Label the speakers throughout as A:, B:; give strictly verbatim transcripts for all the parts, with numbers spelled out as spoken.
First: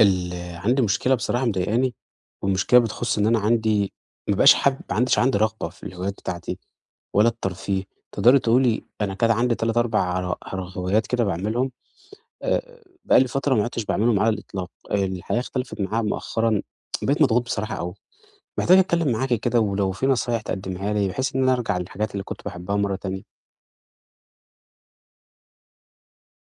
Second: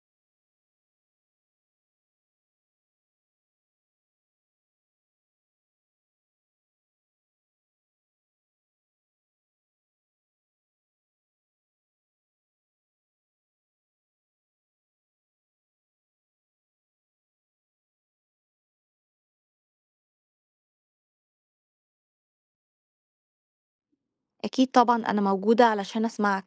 A: ال عندي مشكلة بصراحة مضايقاني، والمشكلة بتخُص إن أنا عندي ما بقاش حابب ما عنديش عندي رغبة في الهوايات بتاعتي ولا الترفيه. تقدري تقولي أنا كده عندي ثلاثة، أربع ر هوايات كده باعملهم. آآ، بقى لي فترة ما عدتش باعملهم على الإطلاق. آه، الحياة اختلفت معايا مؤخرًا، بقيت مضغوط بصراحة أوي، محتاج أتكلم معاكِ كده ولو في نصايح تقدميها لي بحيث إن أنا أرجع للحاجات اللي كنت باحبها مرة تانية.
B: أكيد طبعًا أنا موجودة علشان أسمعك،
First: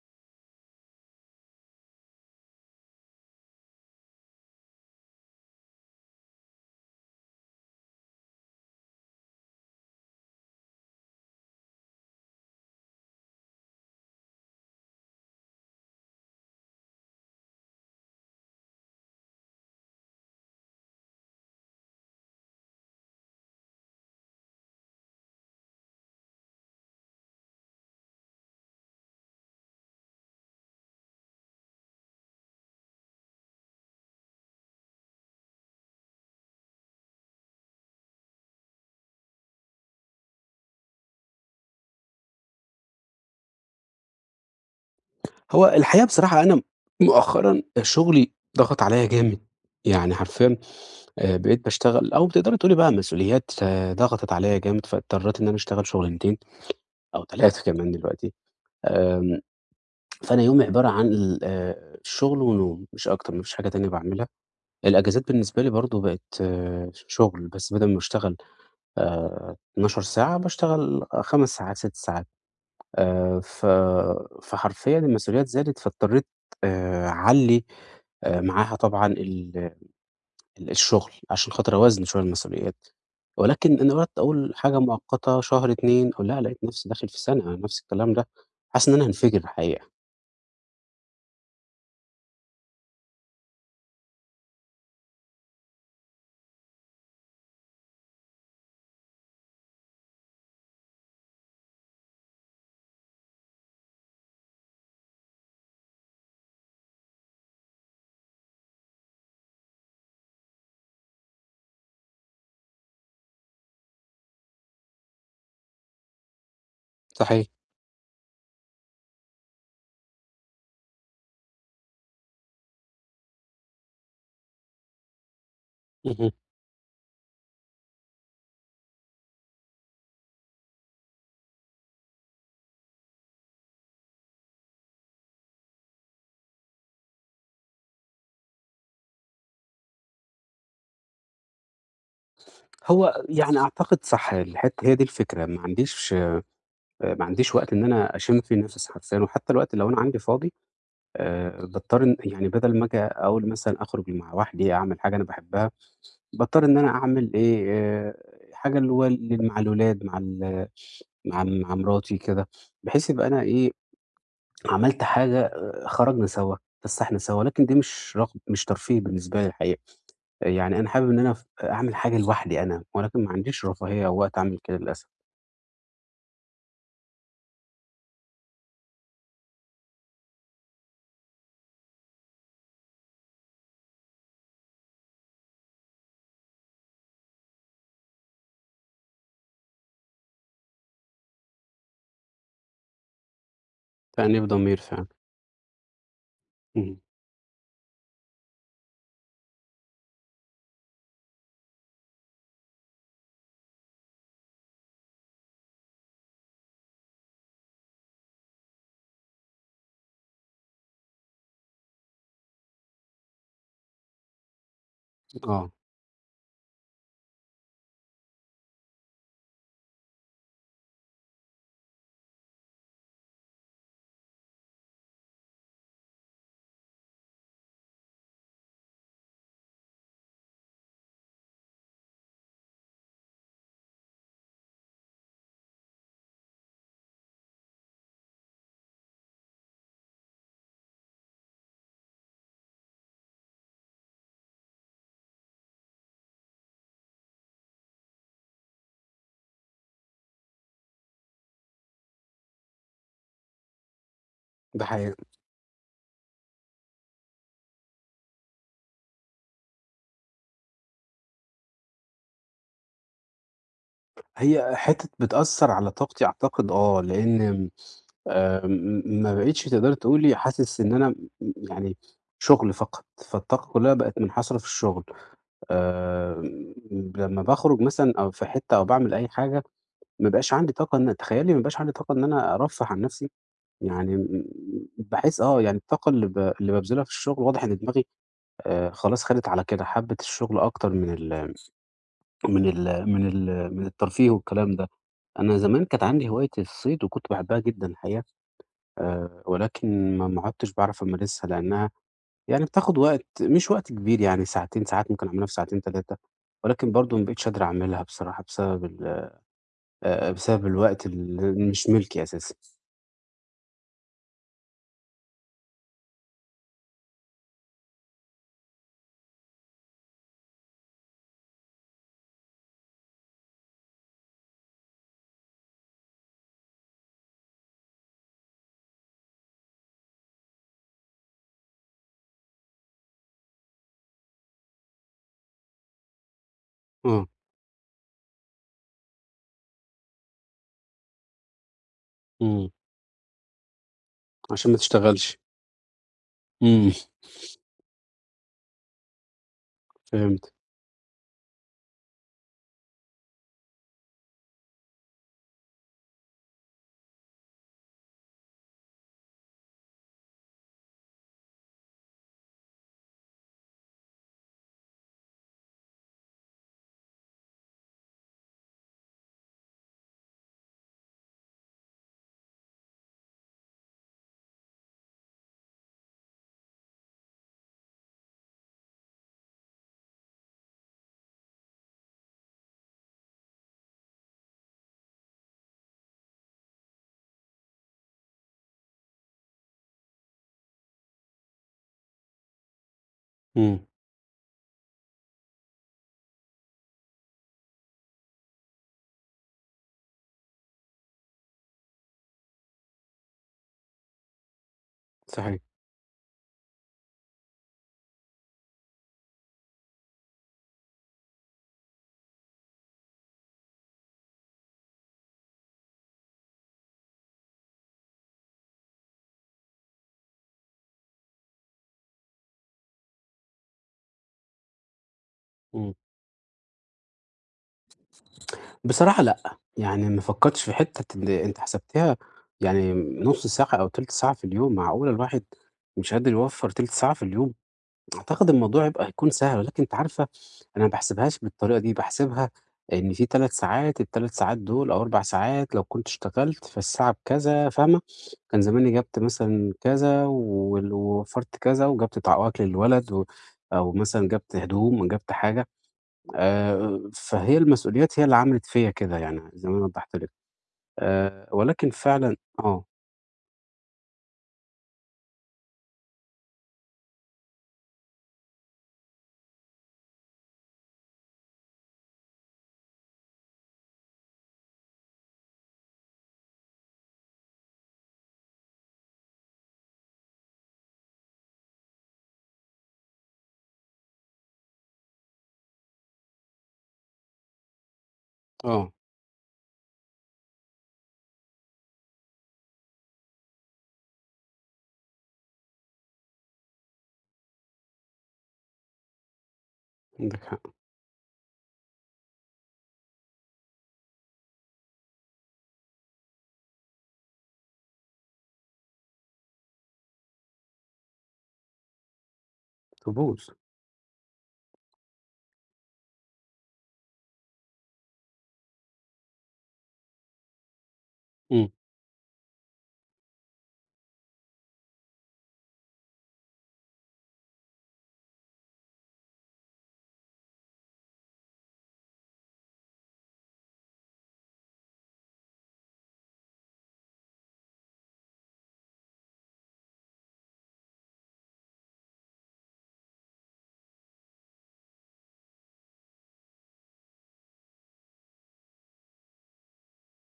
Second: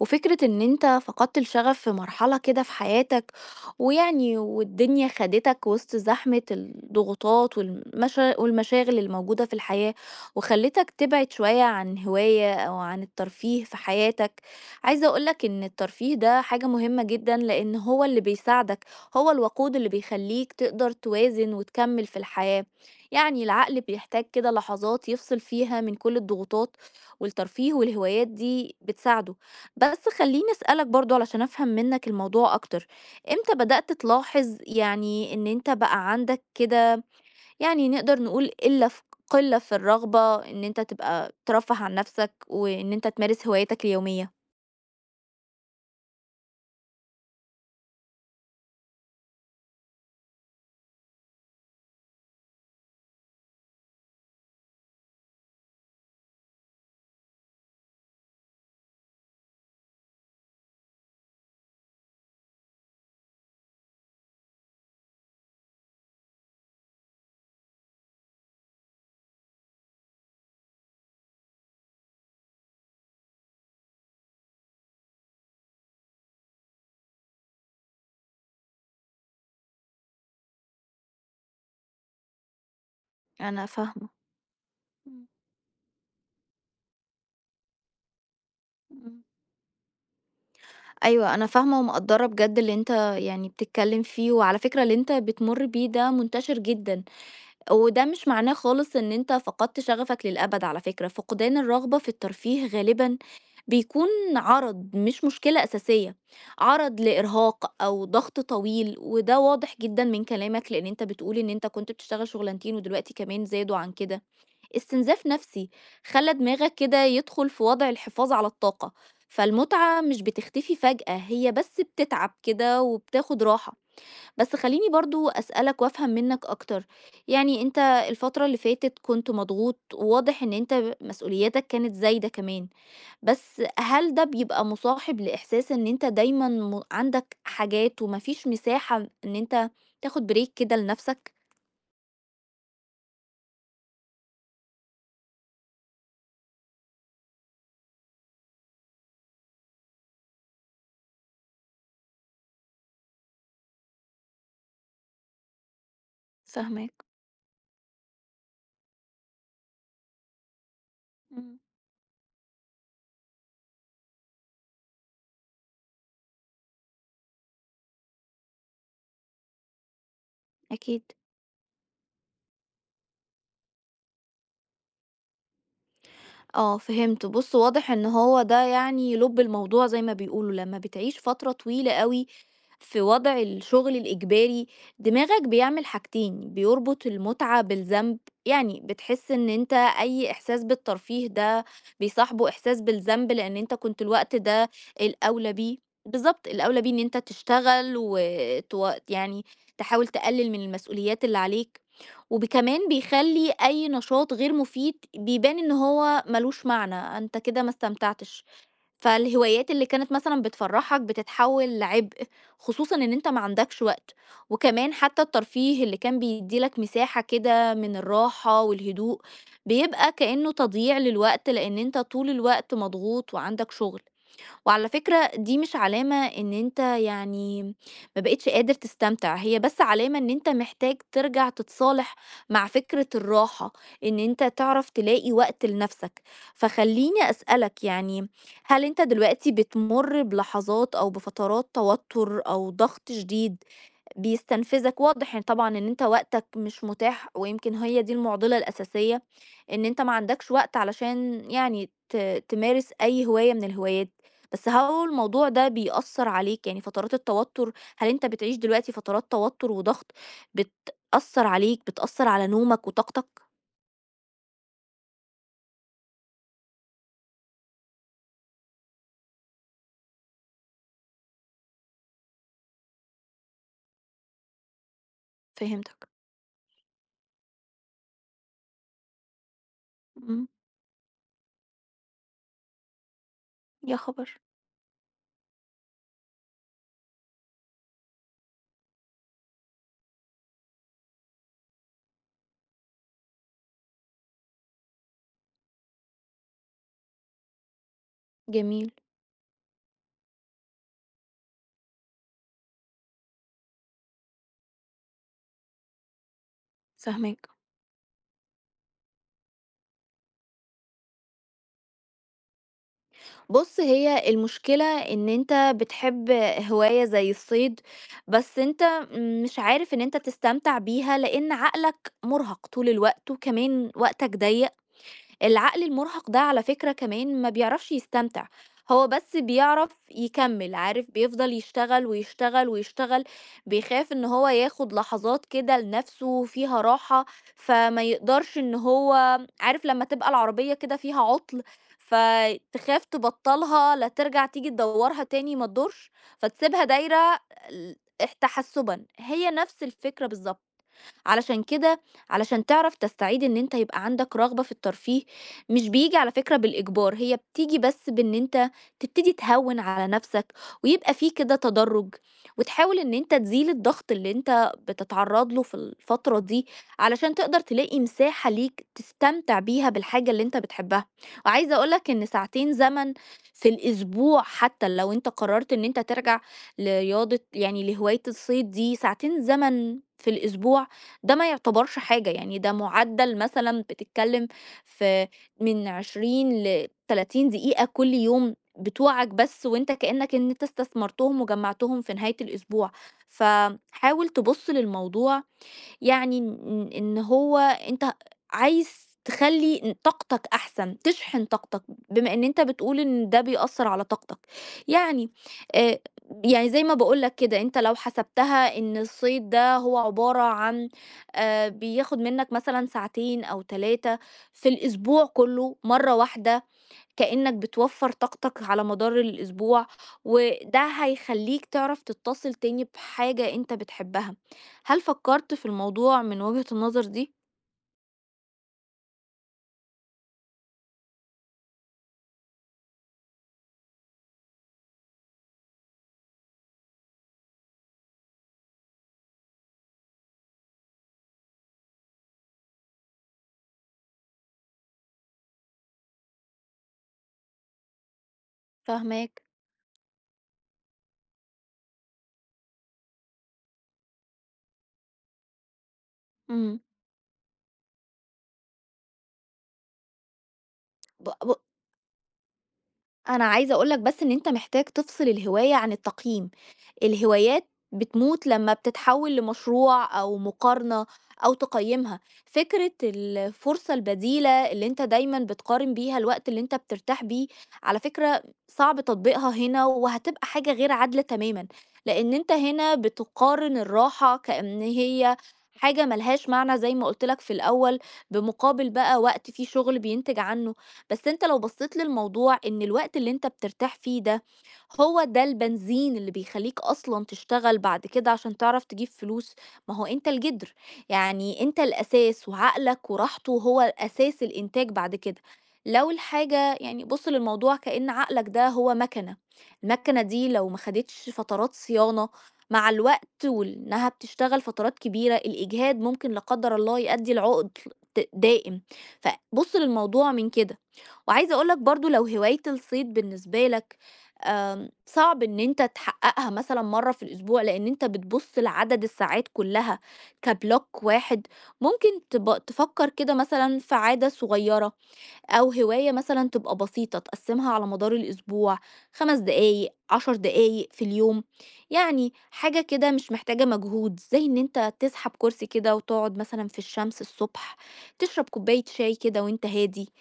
B: وفكرة إن أنت فقدت الشغف في مرحلة كده في حياتك، ويعني والدنيا خدتك وسط زحمة الضغوطات والمشا والمشاغل الموجودة في الحياة، وخلتك تبعد شوية عن هواية أو عن الترفيه في حياتك، عايزة أقول لك إن الترفيه ده حاجة مهمة جدًا لأن هو اللي بيساعدك، هو الوقود اللي بيخليك تقدر توازن وتكمل في الحياة، يعني العقل بيحتاج كده لحظات يفصل فيها من كل الضغوطات والترفيه والهوايات دي بتساعده. بس خليني أسألك برضو علشان أفهم منك الموضوع أكتر، إمتى بدأت تلاحظ يعني إن أنت بقى عندك كده يعني نقدر نقول إلا في قلة في الرغبة إن أنت تبقى ترفه عن نفسك وإن أنت تمارس هواياتك اليومية؟
A: هو الحقيقة بصراحة أنا مؤخرًا شغلي ضغط عليّا جامد، يعني حرفيًا آآ بقيت باشتغل أو تقدري تقولي بقى مسؤوليات. آه، ضغطت عليّا جامد، فاضطريت إن أنا أشتغل شغلانتين أو تلاتة كمان دلوقتي. آمم فأنا يومي عبارة عن ال آآ شغل ونوم مش أكتر، ما فيش حاجة تانية باعملها. الأجازات بالنسبة لي برضه بقت آه، شغل، بس بدل ما باشتغل آآ اتناشر ساعة باشتغل خمس ساعات، ست ساعات. آآ ف فحرفيًا المسؤوليات زادت، فاضطريت آآ أعلّي آآ معاها طبعًا ال ال الشغل عشان خاطر أوازن شوية المسؤوليات،
B: أنا
A: ولكن أنا
B: فاهمة.
A: قعدت أقول حاجة
B: مم.
A: مؤقتة شهر، اثنين لأ، لقيت نفسي داخل في سَنة نفس الكلام ده، حاسس إن أنا
B: مم.
A: هانفجر الحقيقة.
B: ايوه انا فاهمه ومقدره بجد اللي انت يعني بتتكلم فيه، وعلى فكره اللي انت بتمر بيه ده منتشر جدا، وده مش معناه خالص إن أنت فقدت شغفك للأبد على فكرة، فقدان الرغبة في الترفيه غالبًا بيكون عرض مش مشكلة أساسية، عرض لإرهاق أو ضغط طويل، وده واضح جدًا من كلامك لأن أنت بتقول إن أنت كنت بتشتغل شغلانتين ودلوقتي كمان زادوا عن كده، استنزاف نفسي خلّى دماغك كده
A: صحيح.
B: يدخل في وضع الحفاظ على الطاقة، فالمتعة مش بتختفي فجأة، هي بس بتتعب كده وبتاخد راحة. بس خلّيني برضه أسألك وأفهم
A: اهم.
B: منّك أكتر، يعني أنت الفترة اللي فاتت كنت مضغوط، وواضح إن أنت ب مسؤولياتك كانت زايدة كمان، بس هل ده بيبقى مُصاحب لإحساس إن أنت دايمًا م عندك حاجات وما فيش مساحة إن أنت تاخد break كده لنَفْسك؟
A: هو يعني أعتقد صح الحتّة هي دي الفكرة، ما عنديش ما عنديش وقت إن أنا أشم فيه نَفَس حرفيًا، وحتى الوقت اللي لو أنا عندي فاضي آآ باضطر إن يعني بدل ما آجي أقول مثلًا أخرج مع واحدي، أعمل حاجة أنا باحبها. باضطر إن أنا
B: فاهماك.
A: أعمل إيه، آآ حاجة اللي هو لل مع الولاد، مع ال مع
B: إمم.
A: مع مراتي كده، بحيث يبقى أنا إيه، عملت حاجة. آآ خرجنا سوا، اتفسحنا سوا، لكن دي مش رغب مش ترفيه بالنسبة لي الحقيقة. آه، يعني أنا
B: أكيد،
A: حابب إن أنا ف أعمل حاجة لوحدي أنا، ولكن ما عنديش رفاهية أو وقت أعمل كده للأسف.
B: آه فهمت، بُص واضح إن هو ده يعني لُب الموضوع زي ما بيقولوا، لمّا بتعيش فترة طويلة أوي في وضع الشغل الإجباري دماغك بيعمل حاجتين، بيربط المتعة بالذنب، يعني بتحس ان انت اي احساس بالترفيه ده بيصاحبه احساس بالذنب لان انت كنت الوقت
A: تأنيب
B: ده
A: ضمير فعلًا.
B: الاولى بيه. بالظبط الاولى بيه ان
A: اهم.
B: انت تشتغل وتو... يعني تحاول تقلل من المسؤوليات اللي عليك، وكمان بيخلي اي نشاط غير مفيد بيبان ان هو ملوش معنى، انت كده ما استمتعتش، فالهوايات اللي كانت مثلًا بتفرّحك بتتحوّل لعبء، خصوصًا إن أنت ما عندكش وقت، وكمان حتى
A: آه،
B: الترفيه اللي كان بيدّي لك مساحة كده من الراحة والهدوء، بيبقى كإنه تضييع للوقت لإن أنت طول الوقت مضغوط وعندك شغل. وعلى فكرة دي مش علامة إن أنت يعني ما بقيتش قادر تستمتع، هي بس علامة إن أنت محتاج ترجع تتصالح مع فكرة الراحة، إن أنت تعرف تلاقي وقت لنفسك. فخليني أسألك يعني هل أنت دلوقتي بتمر بلحظات أو بفترات توتر أو ضغط شديد بيستنفذك؟ واضح إن طبعًا إن أنت وقتك مش متاح، ويمكن هي دي المعضلة الأساسية، إن أنت ما عندكش وقت علشان يعني ت تمارس أي هواية من الهوايات، بس
A: ده
B: هو
A: حقيقة.
B: الموضوع ده بيأثّر عليك، يعني فترات التوتر، هل أنت بتعيش دلوقتي فترات توتر وضغط بتأثّر عليك، بتأثّر على نومك وطاقتك؟
A: هي حتّة بتأثّر على طاقتي أعتقد، آه، لإن آآ م ما بقيتش تقدري تقولي حاسس إن أنا م يعني شُغل فقط، فالطاقة كلّها بقت منحصرة في الشُغل.
B: فهمتك.
A: آمم لمّا باخرج مثلًا أو في حتّة أو باعمل أي حاجة، ما
B: إمم.
A: بقاش عندي طاقة إن تخيّلي ما بقاش عندي طاقة إن أنا أرفّه عن نَفْسي،
B: يا
A: يعني
B: خبر!
A: م باحس. آه، يعني الطاقة اللي ب اللي بابذلها في الشُغل واضح إن دماغي آآ خلاص خَدِت على كده، حَبِّت الشُغل أكتر من ال من ال من ال من الترفيه والكلام ده. أنا زمان كانت عندي هواية الصيد وكنت باحبها جدًا الحقيقة.
B: جميل.
A: آآ ولكن ما ما عُدتش باعرف أمارسها لإنّها يعني بتاخُد وقت مش وقت كبير، يعني ساعتين، ساعات ممكن أعملها في ساعتين، ثلاثة، ولكن برضه ما بقيتش
B: فاهماك.
A: قادر أعملها بصراحة بسبب ال آآ بسبب الوقت اللي مش مِلكي أساسًا.
B: بُص، هي المشكلة إن أنت بتحب هواية زي الصيد، بس أنت مش عارف إن أنت تستمتع بيها لإن عقلك مُرهَق طول الوقت وكمان وقتك ضيّق. العقل المُرهق ده على فكرة كمان ما بيعرفش يستمتع، هو بس بيعرف يكمّل، عارف بيفضل يشتغل، ويشتغل، ويشتغل، بيخاف إن هو ياخد لحظات كده لنَفْسه فيها راحة،
A: آه.
B: فما يقدرش إن هو عارف لمّا تبقى العربية كده فيها عُطْل،
A: إمم.
B: فتخاف تبطّلها لا ترجع تيجي
A: عشان ما
B: تدوّرها
A: تشتغلش.
B: تاني ما تدورش، فتسيبها
A: إمم،
B: دايرة ال تحسُّبًا، هي نَفْس الفكرة
A: فهمت.
B: بالضبط. علشان كده علشان تعرف تستعيد إن أنت يبقى عندك رغبة في الترفيه، مش بيجي على فكرة بالإجبار، هي بتيجي بس بإن أنت تبتدي تهون على نفسك، ويبقى فيه كده تدرج، وتحاول إن أنت تزيل الضغط اللي أنت بتتعرض له في الفترة دي علشان تقدر تلاقي مساحة ليك تستمتع بيها بالحاجة اللي أنت بتحبها. وعايزة أقولك إن ساعتين زمن في الأسبوع حتى لو أنت قررت إن أنت ترجع لرياضة يعني لهواية الصيد دي، ساعتين زمن في الأسبوع ده ما يعتبرش حاجة، يعني ده معدل مثلًا بتتكلم في من عشرين ل30 دقيقة كل يوم بتوعك بس، وأنت كأنك إن أنت استثمرتهم وجمعتهم في نهاية الأسبوع،
A: إمم،
B: فحاول تبُص للموضوع يعني إن إن هو أنت عايز تخلّي طاقتك أحسن، تشحن طاقتك، بما إن أنت بتقول إن ده بيأثّر على طاقتك. يعني
A: صحيح.
B: آآ يعني زي ما باقول لك كده، أنت لو حسبتها إن الصيد ده هو عبارة عن آآ بياخد منّك مثلًا ساعتين أو تلاتة في الأسبوع كلّه مرّة واحدة، كأنك بتوفّر طاقتك على مدار الأسبوع، وده هيخلّيك تعرف تتّصل تاني بحاجة أنت بتحبها. هل فكّرت في
A: إمم.
B: الموضوع من وجهة النظر دي؟
A: بصراحة لأ، يعني ما فكّرتش في حتّة اللي أنت حسبتها، يعني نُص ساعة أو تِلت ساعة في اليوم، معقولة الواحد مش قادر يوفّر تِلت ساعة في اليوم؟ أعتقد الموضوع يبقى هيكون سهل، ولكن أنتِ عارفة أنا ما باحسبهاش بالطريقة دي، باحسبها إن في ثلاث ساعات، ال3 ساعات دول أو أربع ساعات لو كنت اشتغلت فالساعة بكذا، فاهمة؟ كان زماني جبت
B: فاهماك.
A: مثلًا كذا وال ووفّرت كذا وجبت طع أكل للولد و أو مثلًا جبت هدوم جبت حاجة.
B: إمم.
A: آآ فهي المسؤوليات هي اللي عملت فيّا كده، يعني زي ما أنا وضّحت لِك.
B: ب
A: آآ
B: ب
A: ولكن فعلًا. آه،
B: أنا عايزة أقول لك بس إن أنت محتاج تفصل الهواية عن التقييم، الهوايات بتموت لما بتتحول لمشروع أو مقارنة أو تقيمها، فكرة الفرصة البديلة اللي أنت دايمًا بتقارن بيها الوقت اللي أنت بترتاح بيه، على فكرة صعب تطبيقها هنا وهتبقى حاجة غير عادلة تمامًا، لأن أنت هنا بتقارن الراحة كأن هي حاجة ملهاش معنى زي ما قُلت لك في الأول، بمقابل
A: آه،
B: بقى وقت فيه شغل بينتج عنه. بس أنت لو بصيت للموضوع إن الوقت اللي أنت بترتاح فيه ده هو ده البنزين اللي بيخليك أصلا تشتغل بعد كده عشان تعرف تجيب فلوس، ما هو أنت
A: عندِك حق.
B: الجدر، يعني أنت الأساس وعقلك وراحته هو أساس الإنتاج بعد كده. لو الحاجة يعني بص للموضوع كأن عقلك ده هو مكنة، المكنة دي لو ما خدتش فترات صيانة مع الوقت
A: تبوظ.
B: وإنها بتشتغل فترات كبيرة الإجهاد ممكن لا قدر الله يؤدي لعقد دائم، فبص للموضوع من كده. وعايزة أقول
A: إمم.
B: لك برضو لو هواية الصيد بالنسبة لك آم، صعب إن أنت تحققها مثلا مرة في الأسبوع لأن أنت بتبص لعدد الساعات كلها كبلوك واحد، ممكن تب- تفكر كده مثلا في عادة صغيرة أو هواية مثلًا تبقى بسيطة تقسّمها على مدار الأسبوع، خمس دقايق، عشر دقايق في اليوم، يعني حاجة كده مش محتاجة مجهود، زي إن أنت تسحب كرسي كده وتقعد مثلًا في الشمس الصبح، تشرب كوباية شاي كده وأنت هادي،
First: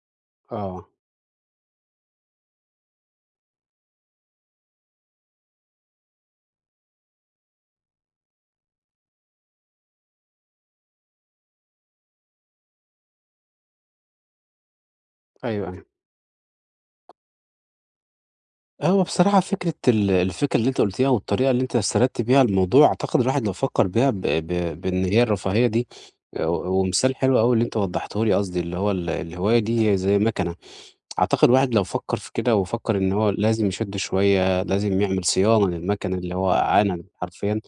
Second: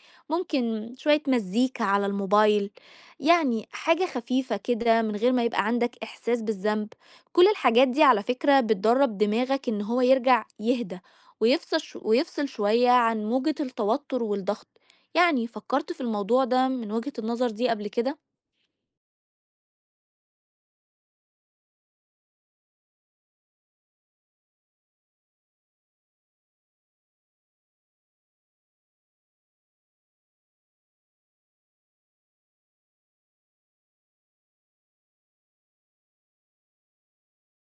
A: آه.
B: ممكن شوية مزيكا على الموبايل، يعني حاجة خفيفة كده من غير ما يبقى عندك إحساس بالذنب. كل الحاجات دي على فكرة بتدرّب دماغك إن هو يرجع يهدى، ويفصل ش ويفصل شوية عن موجة التوتر والضغط. يعني
A: أيوه، أيوه.
B: فكرت في الموضوع ده من وجهة النظر دي قبل كده؟
A: هو بصراحة فكرة ال الفكرة اللي أنتِ قُلتيها والطريقة اللي أنتِ استردتِ بيها الموضوع، أعتقد الواحد لو فكّر بيها ب ب بإن هي الرفاهية دي. آآ ومثال حلو أوي اللي أنت وضّحته لي قصدي اللي هو ال الهواية دي هي زي مَكَنة. أعتقد الواحد لو فكّر في كده وفكّر إن هو لازم يشِد شوية، لازم يعمل صيانة للمَكَنة اللي هو عانى حرفيًا،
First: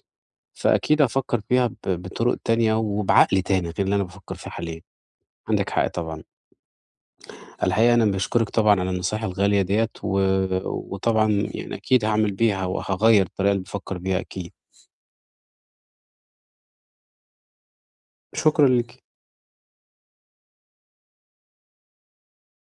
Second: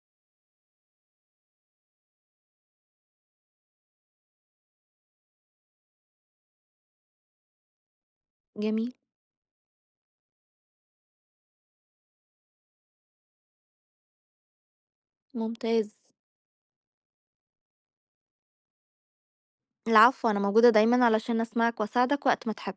A: فأكيد هافكّر فيها ب بطُرق تانية وبعقل تاني غير اللي أنا بافكّر فيه حاليًا، عندِك حق طبعًا. الحقيقة أنا باشكرِك طبعًا على
B: جميل،
A: النصايح الغالية ديّة، و وطبعًا يعني أكيد هاعمل بيها وهاغيّر الطريقة اللي بافكّر بيها أكيد.
B: ممتاز.
A: شكرًا ليكِ.
B: العفو، أنا موجودة دايمًا علشان أسمعك وأساعدك وقت ما تحب.